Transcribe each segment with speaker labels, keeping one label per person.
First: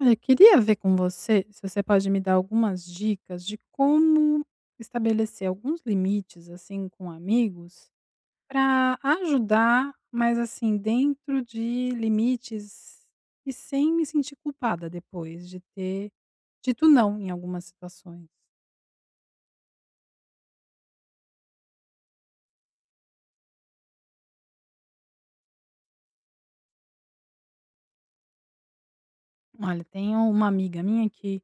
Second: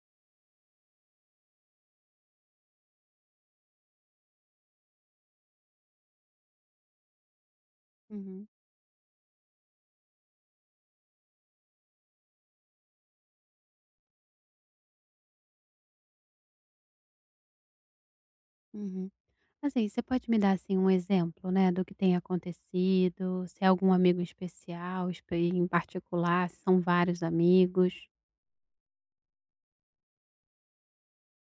Speaker 1: Olha, eu queria ver com você se você pode me dar algumas dicas de como estabelecer alguns limites, assim, com amigos,
Speaker 2: Uhum,
Speaker 1: para ajudar, mas assim, dentro de limites e sem me sentir culpada depois de ter dito não em algumas situações.
Speaker 2: uhum. Assim, você pode me dar, assim, um exemplo, né, do que tem acontecido? Se é algum amigo especial, espe em particular, se são vários amigos?
Speaker 1: Olha, tenho uma amiga minha que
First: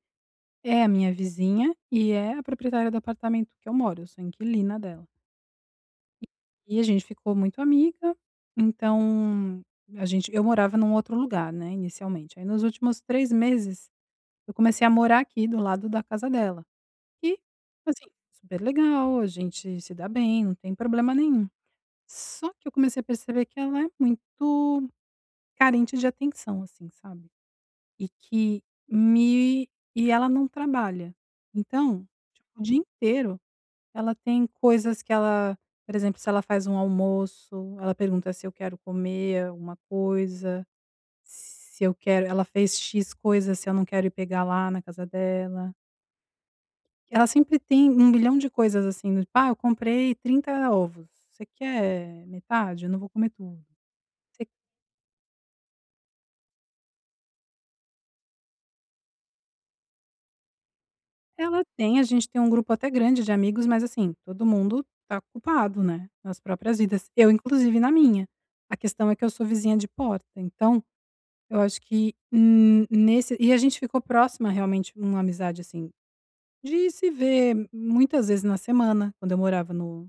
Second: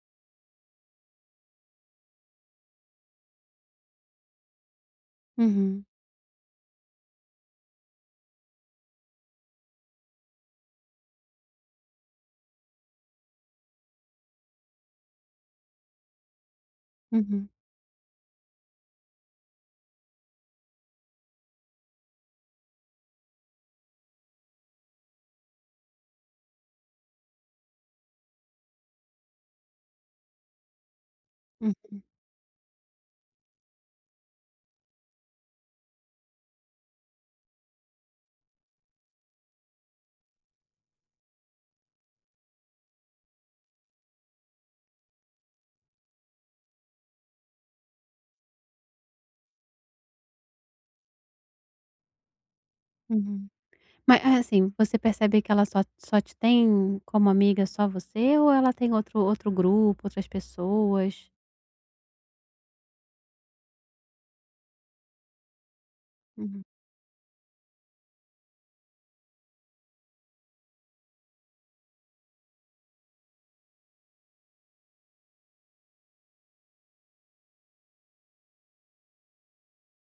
Speaker 1: é a minha vizinha e é a proprietária do apartamento que eu moro, eu sou inquilina dela.
Speaker 2: Uhum,
Speaker 1: E a gente ficou muito amiga, então a gente eu morava num outro lugar, né, inicialmente. Aí nos últimos 3 meses, eu comecei a morar aqui do lado da casa dela. E,
Speaker 2: uhum,
Speaker 1: assim, super legal, a gente se dá bem, não tem problema nenhum. Só que eu comecei a perceber que ela é muito carente de atenção, assim, sabe. E que me e ela não trabalha.
Speaker 2: hum,
Speaker 1: Então, tipo, o dia inteiro ela tem coisas que ela por exemplo, se ela faz um almoço, ela pergunta se eu quero comer alguma coisa, se eu quero ela fez "x" coisas, se eu não quero ir pegar lá na casa dela. Ela sempre tem um bilhão de coisas, assim, do tipo: "Ah, eu comprei 30 ovos, você quer metade? Eu não vou comer
Speaker 2: uhum.
Speaker 1: tudo".
Speaker 2: Mas, ah,
Speaker 1: Você
Speaker 2: assim, você percebe que ela só te tem como amiga só você ou ela tem outro grupo, outras pessoas?
Speaker 1: ela tem a gente tem um grupo até grande de amigos, mas, assim, todo mundo tá culpado, né, nas
Speaker 2: Uhum,
Speaker 1: próprias vidas, eu inclusive na minha. A questão é que eu sou vizinha de porta, então eu acho que, nesse e a gente ficou próxima realmente, uma amizade, assim, de se ver muitas vezes na semana, quando eu morava no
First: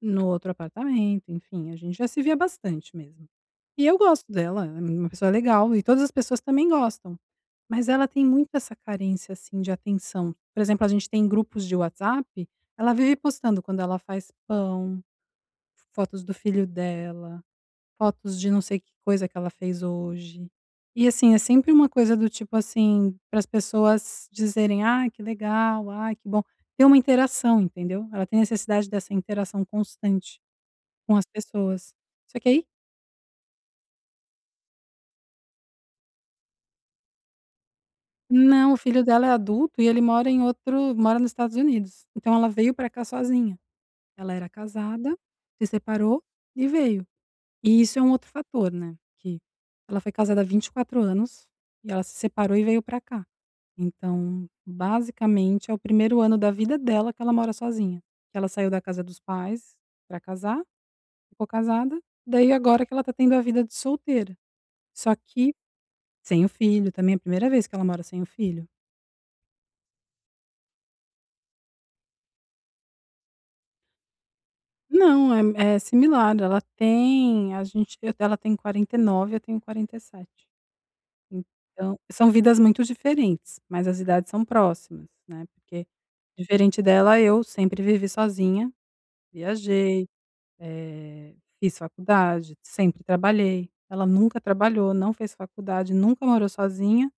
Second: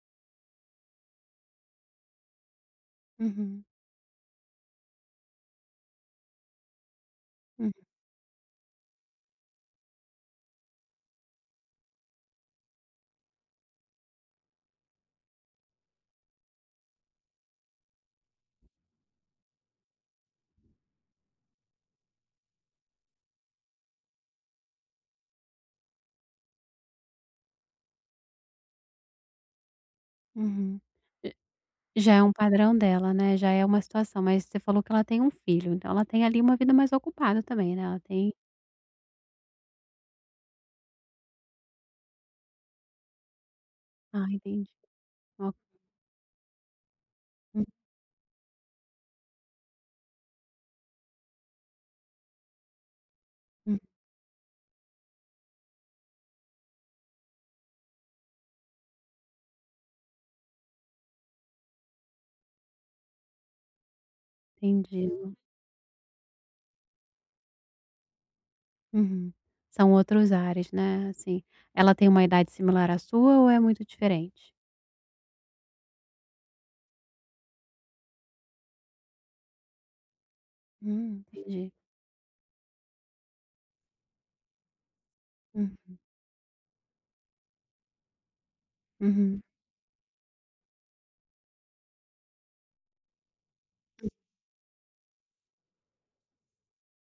Speaker 1: no outro apartamento, enfim, a gente já se via bastante mesmo.
Speaker 2: uhum.
Speaker 1: E eu gosto dela, ela é uma pessoa legal e todas as pessoas também gostam,
Speaker 2: Hum,
Speaker 1: mas ela tem muito essa carência, assim, de atenção. Por exemplo, a gente tem grupos de WhatsApp, ela vive postando quando ela faz pão, fotos do filho dela, fotos de não sei que coisa que ela fez hoje. E assim, é sempre uma coisa do tipo assim, para as pessoas dizerem: "ah, que legal, ah, que bom". Tem uma interação, entendeu? Ela tem necessidade dessa interação constante
Speaker 2: uhum.
Speaker 1: com as
Speaker 2: J
Speaker 1: pessoas.
Speaker 2: Já é um
Speaker 1: Só que aí
Speaker 2: padrão dela, né, já é uma situação, mas você falou que ela tem um filho, então ela tem ali uma vida mais ocupada também, né, ela tem.
Speaker 1: não, o filho dela é adulto e ele mora em outro mora nos Estados Unidos. Então ela veio para cá sozinha.
Speaker 2: Ah,
Speaker 1: Ela era
Speaker 2: entendi.
Speaker 1: casada,
Speaker 2: Ó,
Speaker 1: se separou e veio.
Speaker 2: hum,
Speaker 1: E isso é um outro fator, né, que ela foi casada há 24 anos e ela se separou e veio pra cá.
Speaker 2: hum,
Speaker 1: Então, basicamente, é o primeiro ano da vida dela que ela mora sozinha, que ela saiu da casa dos pais pra casar, ficou casada, daí agora que ela tá tendo a vida de solteira,
Speaker 2: entendi.
Speaker 1: só que sem o filho, também é a primeira vez que ela mora sem o filho.
Speaker 2: Uhum. São outros ares, né, assim. Ela tem uma idade similar à sua ou é muito diferente?
Speaker 1: Não, é similar, ela tem 49, eu tenho 47.
Speaker 2: Entendi.
Speaker 1: Então são vidas muito diferentes, mas as idades são próximas, né,
Speaker 2: Hum,
Speaker 1: porque diferente dela eu sempre vivi sozinha,
Speaker 2: uhum.
Speaker 1: viajei, fiz faculdade, sempre trabalhei. Ela nunca trabalhou, não fez faculdade, nunca morou sozinha.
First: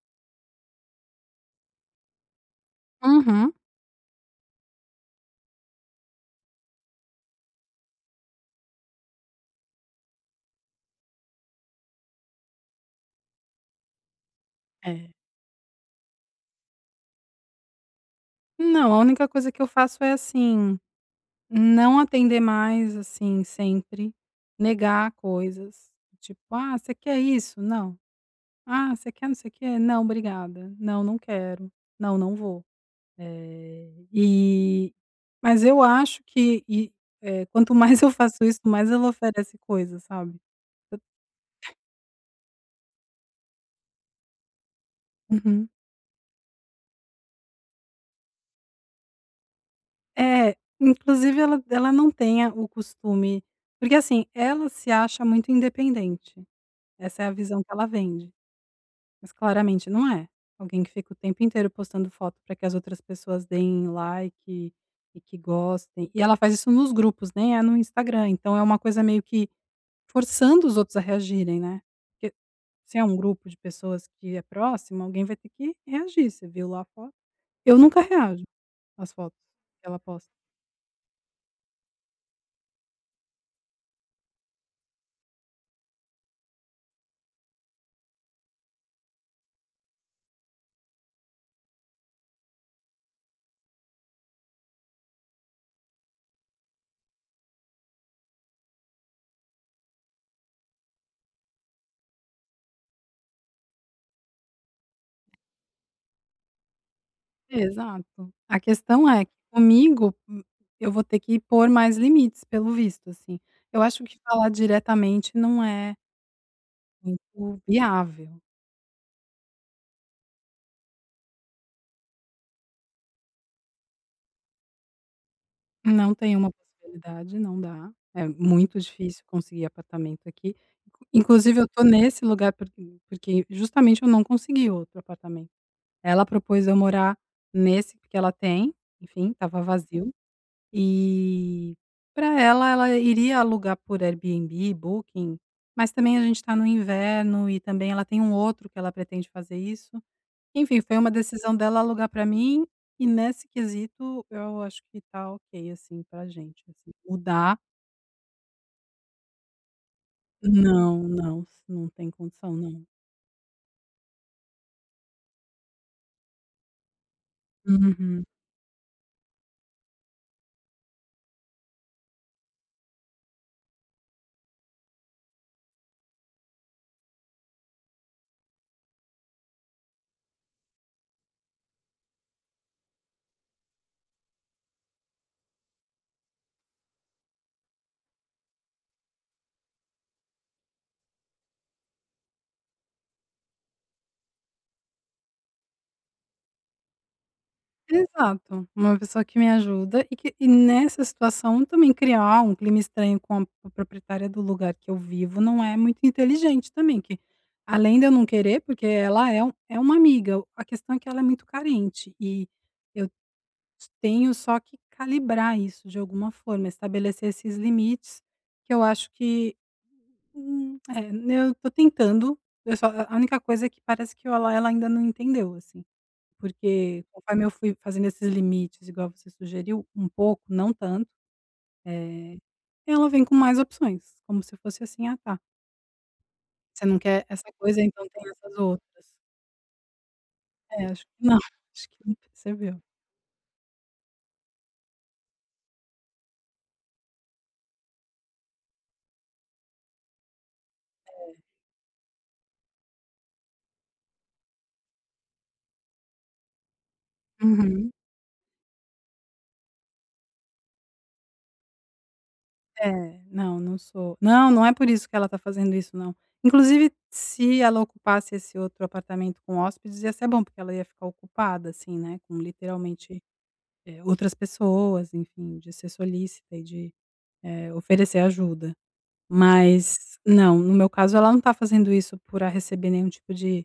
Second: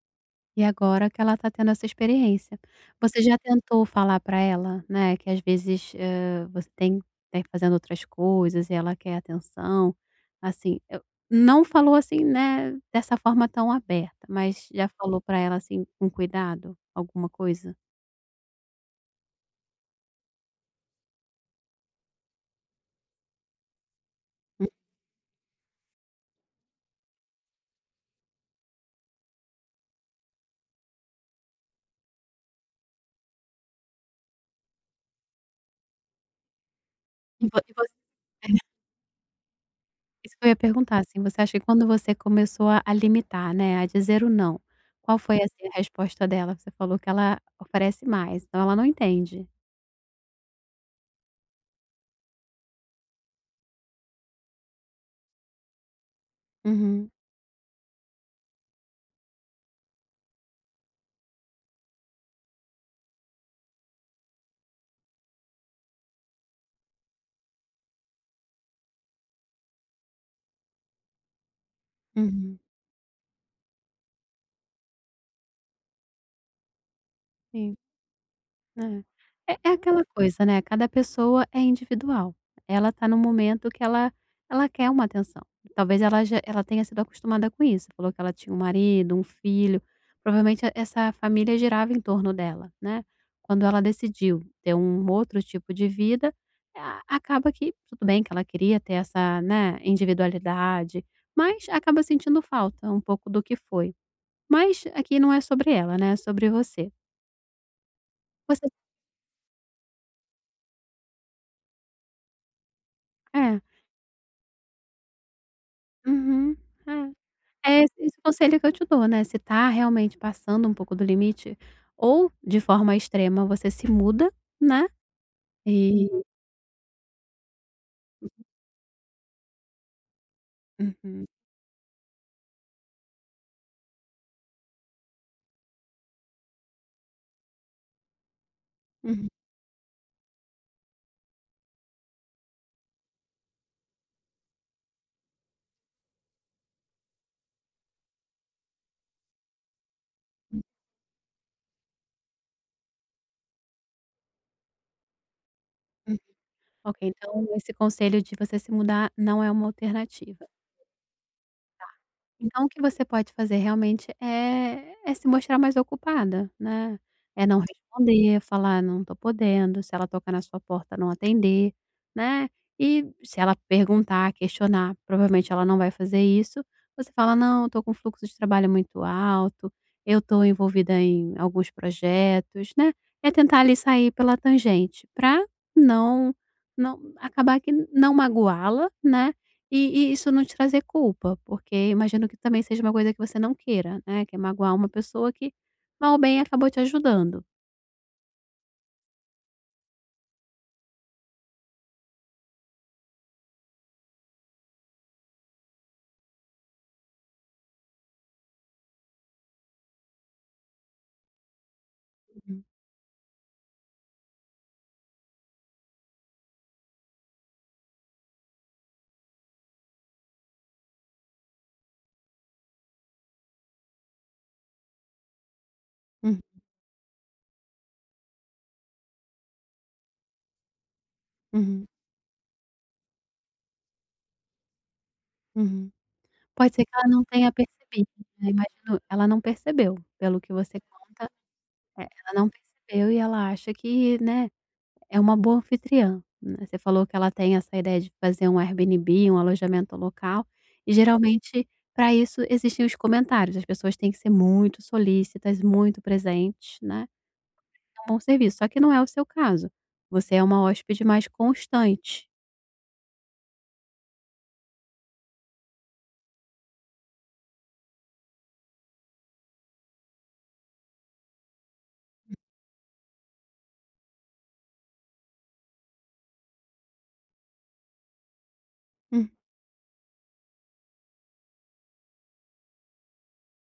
Speaker 2: E agora que ela tá tendo essa experiência. Você já
Speaker 1: Uhum.
Speaker 2: tentou falar pra ela, né, que às vezes, você tem fazendo outras coisas e ela quer atenção, assim, eu não falou assim, né, dessa forma tão aberta, mas já
Speaker 1: É.
Speaker 2: falou pra ela, assim, com cuidado, alguma coisa?
Speaker 1: Não, a única coisa que eu faço é, assim, não atender mais, assim, sempre,
Speaker 2: Hum.
Speaker 1: negar coisas, tipo: "Ah, você quer isso? Não. Ah, você quer não sei o quê? Não, obrigada. Não, não quero. Não, não vou". Eh, e mas eu acho que e,
Speaker 2: E
Speaker 1: eh,
Speaker 2: vo e
Speaker 1: quanto
Speaker 2: você,
Speaker 1: mais eu faço isso, mais ela oferece coisas,
Speaker 2: isso
Speaker 1: sabe.
Speaker 2: que eu ia perguntar, assim, você acha que quando você começou a limitar, né, a dizer o "não", qual foi, assim,
Speaker 1: Uhum.
Speaker 2: a resposta dela? Você falou que ela oferece mais, então ela não entende.
Speaker 1: É, inclusive ela não tenha o costume porque, assim, ela se acha muito independente,
Speaker 2: Uhum,
Speaker 1: essa é a visão que ela vende, mas claramente não é. Alguém que fica o tempo inteiro postando foto para que as outras pessoas deem like e que gostem, e ela faz isso nos grupos, nem é no Instagram, então é uma coisa meio que forçando os outros a reagirem, né.
Speaker 2: uhum.
Speaker 1: Se é um grupo de pessoas que é próximo, alguém vai ter que reagir: "Você viu lá a foto?".
Speaker 2: Sim.
Speaker 1: Eu nunca reajo às fotos
Speaker 2: É. É é
Speaker 1: que ela
Speaker 2: aquela
Speaker 1: posta.
Speaker 2: coisa, né, cada pessoa é individual. Ela está no momento que ela quer uma atenção. Talvez ela tenha sido acostumada com isso, falou que ela tinha um marido, um filho, provavelmente e essa família girava em torno dela, né. Quando ela decidiu ter um outro tipo de vida, a acaba que tudo bem que ela queria ter essa, né, individualidade, mas acaba sentindo falta um pouco do que foi. Mas aqui não é sobre ela, né, é sobre você.
Speaker 1: Exato. A
Speaker 2: Você
Speaker 1: questão é que comigo, eu vou ter que pôr mais limites, pelo visto, assim.
Speaker 2: é.
Speaker 1: Eu acho que falar diretamente não é
Speaker 2: Uhum. É.
Speaker 1: muito
Speaker 2: É esse
Speaker 1: viável.
Speaker 2: conselho que eu te dou, né, se tá realmente passando um pouco do limite, ou de forma extrema você se muda, né, e
Speaker 1: Não tem uma possibilidade, não dá. É muito difícil conseguir apartamento aqui.
Speaker 2: uhum,
Speaker 1: Inclusive eu tô nesse lugar porque justamente eu não consegui outro apartamento. Ela propôs eu morar nesse que ela tem,
Speaker 2: uhum,
Speaker 1: enfim, estava vazio, e para ela, ela iria alugar por Airbnb, Booking, mas também a gente está no inverno e também ela tem um outro que ela pretende fazer isso. Enfim, foi uma decisão dela alugar para mim e nesse quesito eu acho que tá ok, assim,
Speaker 2: uhum.
Speaker 1: pra gente, assim.
Speaker 2: Ok, então
Speaker 1: Mudar,
Speaker 2: esse conselho de você se mudar não é uma alternativa.
Speaker 1: não, não, não tem condição
Speaker 2: Então o que
Speaker 1: não.
Speaker 2: você pode fazer realmente é se mostrar mais ocupada, né, é não
Speaker 1: Uhum.
Speaker 2: responder, falar: "Não estou podendo", se ela tocar na sua porta, não atender, né, e se ela perguntar, questionar, provavelmente ela não vai fazer isso, você fala: "Não, estou com um fluxo de trabalho muito alto, eu estou envolvida em alguns projetos", né, é tentar ali sair pela tangente, pra não não acabar que não magoá-la, né, e e isso não te trazer culpa, porque imagino que também seja uma coisa que você não queira, né, que é magoar uma pessoa que, mal ou bem, acabou te ajudando.
Speaker 1: Exato, uma pessoa que me ajuda e nessa situação também criar um clima estranho com a proprietária do lugar que eu vivo não é muito inteligente também, que além de eu não querer, porque ela é um é uma amiga, a questão é que ela é muito carente e
Speaker 2: Uhum,
Speaker 1: eu tenho só que calibrar isso de alguma forma, estabelecer esses limites que eu acho que, eu tô tentando, eu só a única coisa é que parece que ela ainda não entendeu, assim.
Speaker 2: uhum,
Speaker 1: Porque conforme eu fui fazendo esses limites, igual você sugeriu, um pouco, não tanto,
Speaker 2: uhum,
Speaker 1: eh, ela vem com mais opções, como se fosse assim: "Ah, tá,
Speaker 2: uhum. Pode
Speaker 1: você
Speaker 2: ser que
Speaker 1: não
Speaker 2: ela não
Speaker 1: quer essa
Speaker 2: tenha
Speaker 1: coisa, então
Speaker 2: percebido,
Speaker 1: tem
Speaker 2: né,
Speaker 1: essas
Speaker 2: imagino
Speaker 1: outras".
Speaker 2: ela não percebeu, pelo que você
Speaker 1: É, acho que não, acho que não
Speaker 2: ela não
Speaker 1: percebeu.
Speaker 2: percebeu e ela acha que, né, é uma boa anfitriã, né. Você falou que ela tem essa ideia de fazer um Airbnb, um alojamento local, e geralmente para isso existem os comentários, as pessoas têm que ser muito solícitas, muito presentes, né,
Speaker 1: Uhum.
Speaker 2: um bom serviço, só que não é o seu caso. Você é uma hóspede mais constante.
Speaker 1: É, não, não sou não, não é por isso que ela tá fazendo isso não. Inclusive, se ela ocupasse esse outro apartamento com hóspedes, ia ser bom, porque ela ia ficar ocupada, assim, né, com literalmente, outras pessoas, enfim, de ser solícita e de, oferecer ajuda.
Speaker 2: Uhum.
Speaker 1: Mas não, no meu caso ela não tá fazendo isso pra receber nenhum tipo de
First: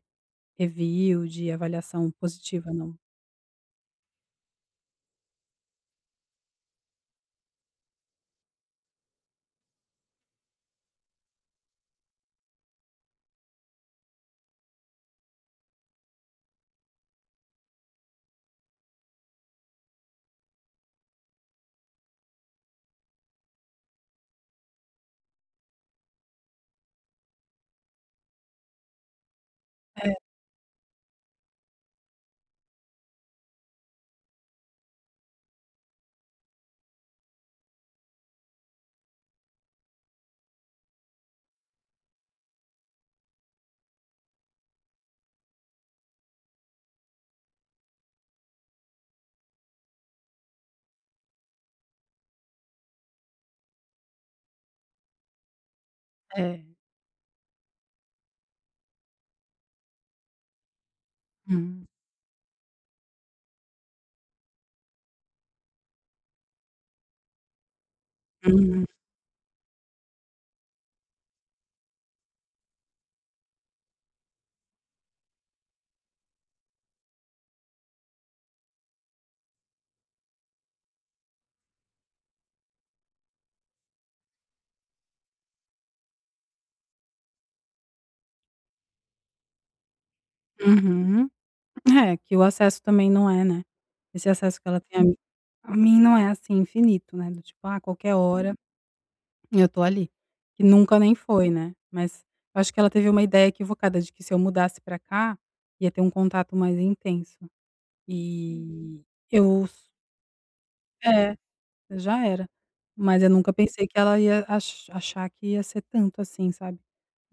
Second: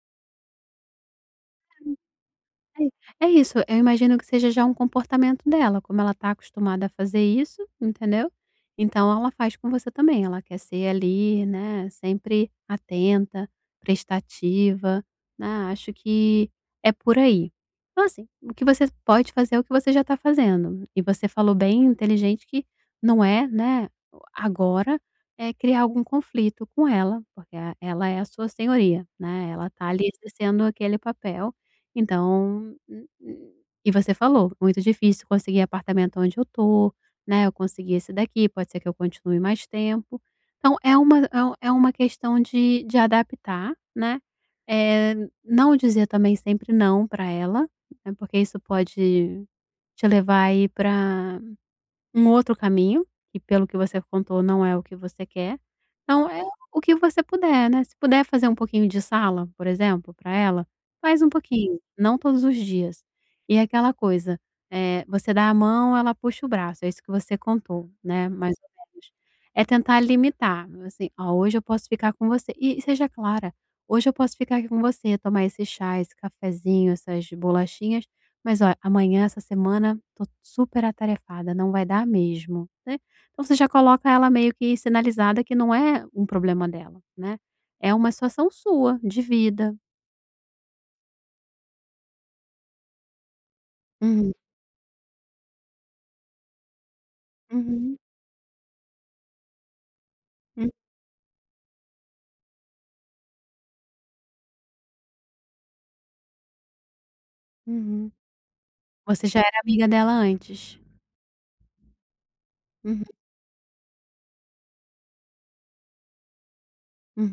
Speaker 1: review, de avaliação positiva não.
Speaker 2: É, é isso, eu imagino que seja já um comportamento dela, como ela tá acostumada a fazer isso, entendeu? Então ela faz com você também, ela quer ser ali, né, sempre atenta, prestativa, né, acho que é por aí. Então assim, o que você pode fazer é o que você já tá fazendo, e você falou bem inteligente que não é, né, agora, criar algum conflito com ela, porque ela é a sua senhoria, né, ela tá ali
Speaker 1: É,
Speaker 2: exercendo aquele papel então, e você falou, muito difícil conseguir apartamento onde eu tô, né, eu consegui esse daqui, pode ser que eu continue mais tempo. Então é uma é um é uma questão de adaptar, né, eh, não dizer também sempre não para ela, né, porque isso pode te levar aí para um outro caminho, que pelo que você contou não é o que você quer, então é
Speaker 1: é.
Speaker 2: o que você puder, né, se puder fazer um pouquinho de sala, por exemplo, para ela, faz um pouquinho,
Speaker 1: Hum.
Speaker 2: não todos os dias. E é aquela coisa, você dá a mão, ela puxa o braço, é isso que você contou, né, mais ou
Speaker 1: Uhum,
Speaker 2: menos. É tentar limitar, assim: "Ó, hoje eu posso ficar com você" e seja clara: "Hoje eu posso ficar aqui com você, tomar esse chá, esse cafezinho, essas bolachinhas, mas olha, amanhã, essa semana, tô super atarefada, não vai dar mesmo, né. Então você já coloca ela meio que sinalizada que não é um problema dela, né. É uma situação sua, de vida.
Speaker 1: uhum. É, que o acesso também não é, né, esse
Speaker 2: Uhum,
Speaker 1: acesso que ela tem a mim não é, assim, infinito, né, do tipo: "Ah,
Speaker 2: uhum,
Speaker 1: qualquer hora eu tô ali", que
Speaker 2: hum,
Speaker 1: nunca nem foi, né, mas eu acho que ela teve uma ideia equivocada de que se eu mudasse pra cá, ia ter um contato mais intenso,
Speaker 2: uhum.
Speaker 1: e
Speaker 2: Você já era
Speaker 1: eu s
Speaker 2: amiga dela antes.
Speaker 1: é. Já era.
Speaker 2: Uhum,
Speaker 1: Mas eu nunca pensei que ela ia achar que ia ser tanto assim, sabe.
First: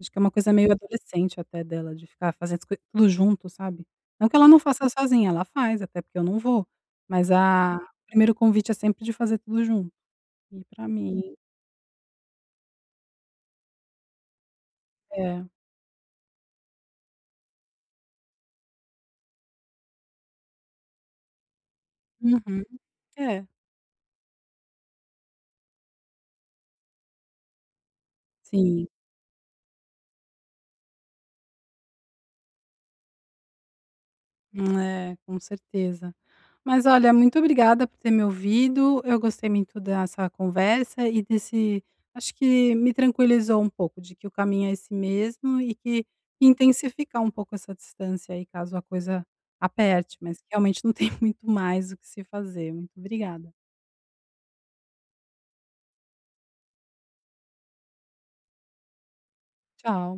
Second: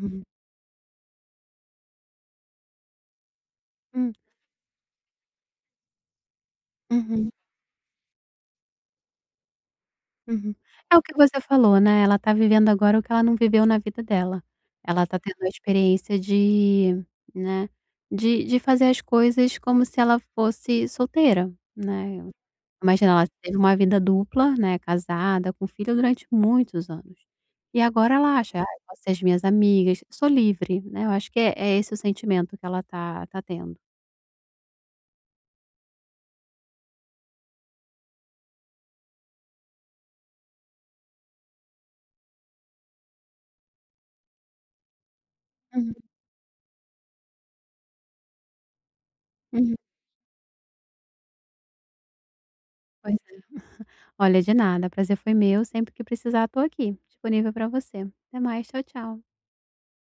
Speaker 1: Acho que é uma coisa meio adolescente até dela, de ficar fazendo as coi tudo junto, sabe.
Speaker 2: hum,
Speaker 1: Não que ela não faça sozinha, ela faz, até porque eu não vou, mas
Speaker 2: uhum.
Speaker 1: a o primeiro convite é sempre de fazer tudo junto.
Speaker 2: Uhum.
Speaker 1: E pra
Speaker 2: É o que
Speaker 1: mim
Speaker 2: você falou, né, ela tá vivendo agora o que ela não viveu na vida dela. Ela tá tendo
Speaker 1: é.
Speaker 2: a experiência de né, de fazer as coisas como se ela fosse solteira, né.
Speaker 1: Uhum.
Speaker 2: Imagina, ela
Speaker 1: É,
Speaker 2: teve uma vida dupla, né, casada, com filho durante muitos anos. E agora ela acha: "Ai,
Speaker 1: sim.
Speaker 2: posso ser as minhas amigas, sou livre", né, eu acho que é esse o sentimento que ela tá tendo.
Speaker 1: É, com certeza. Mas olha, muito obrigada por ter me ouvido. Eu gostei muito dessa conversa. E desse acho que me tranquilizou um pouco de que o caminho é esse mesmo e
Speaker 2: Uhum,
Speaker 1: que intensificar um pouco essa distância aí, caso a coisa
Speaker 2: uhum.
Speaker 1: aperte, mas que realmente não tem muito mais o que se fazer. Muito
Speaker 2: Pois é.
Speaker 1: obrigada.
Speaker 2: Olha, de nada, prazer foi meu, sempre que precisar tô aqui, disponível para você. Até mais, tchau, tchau.
Speaker 1: Tchau.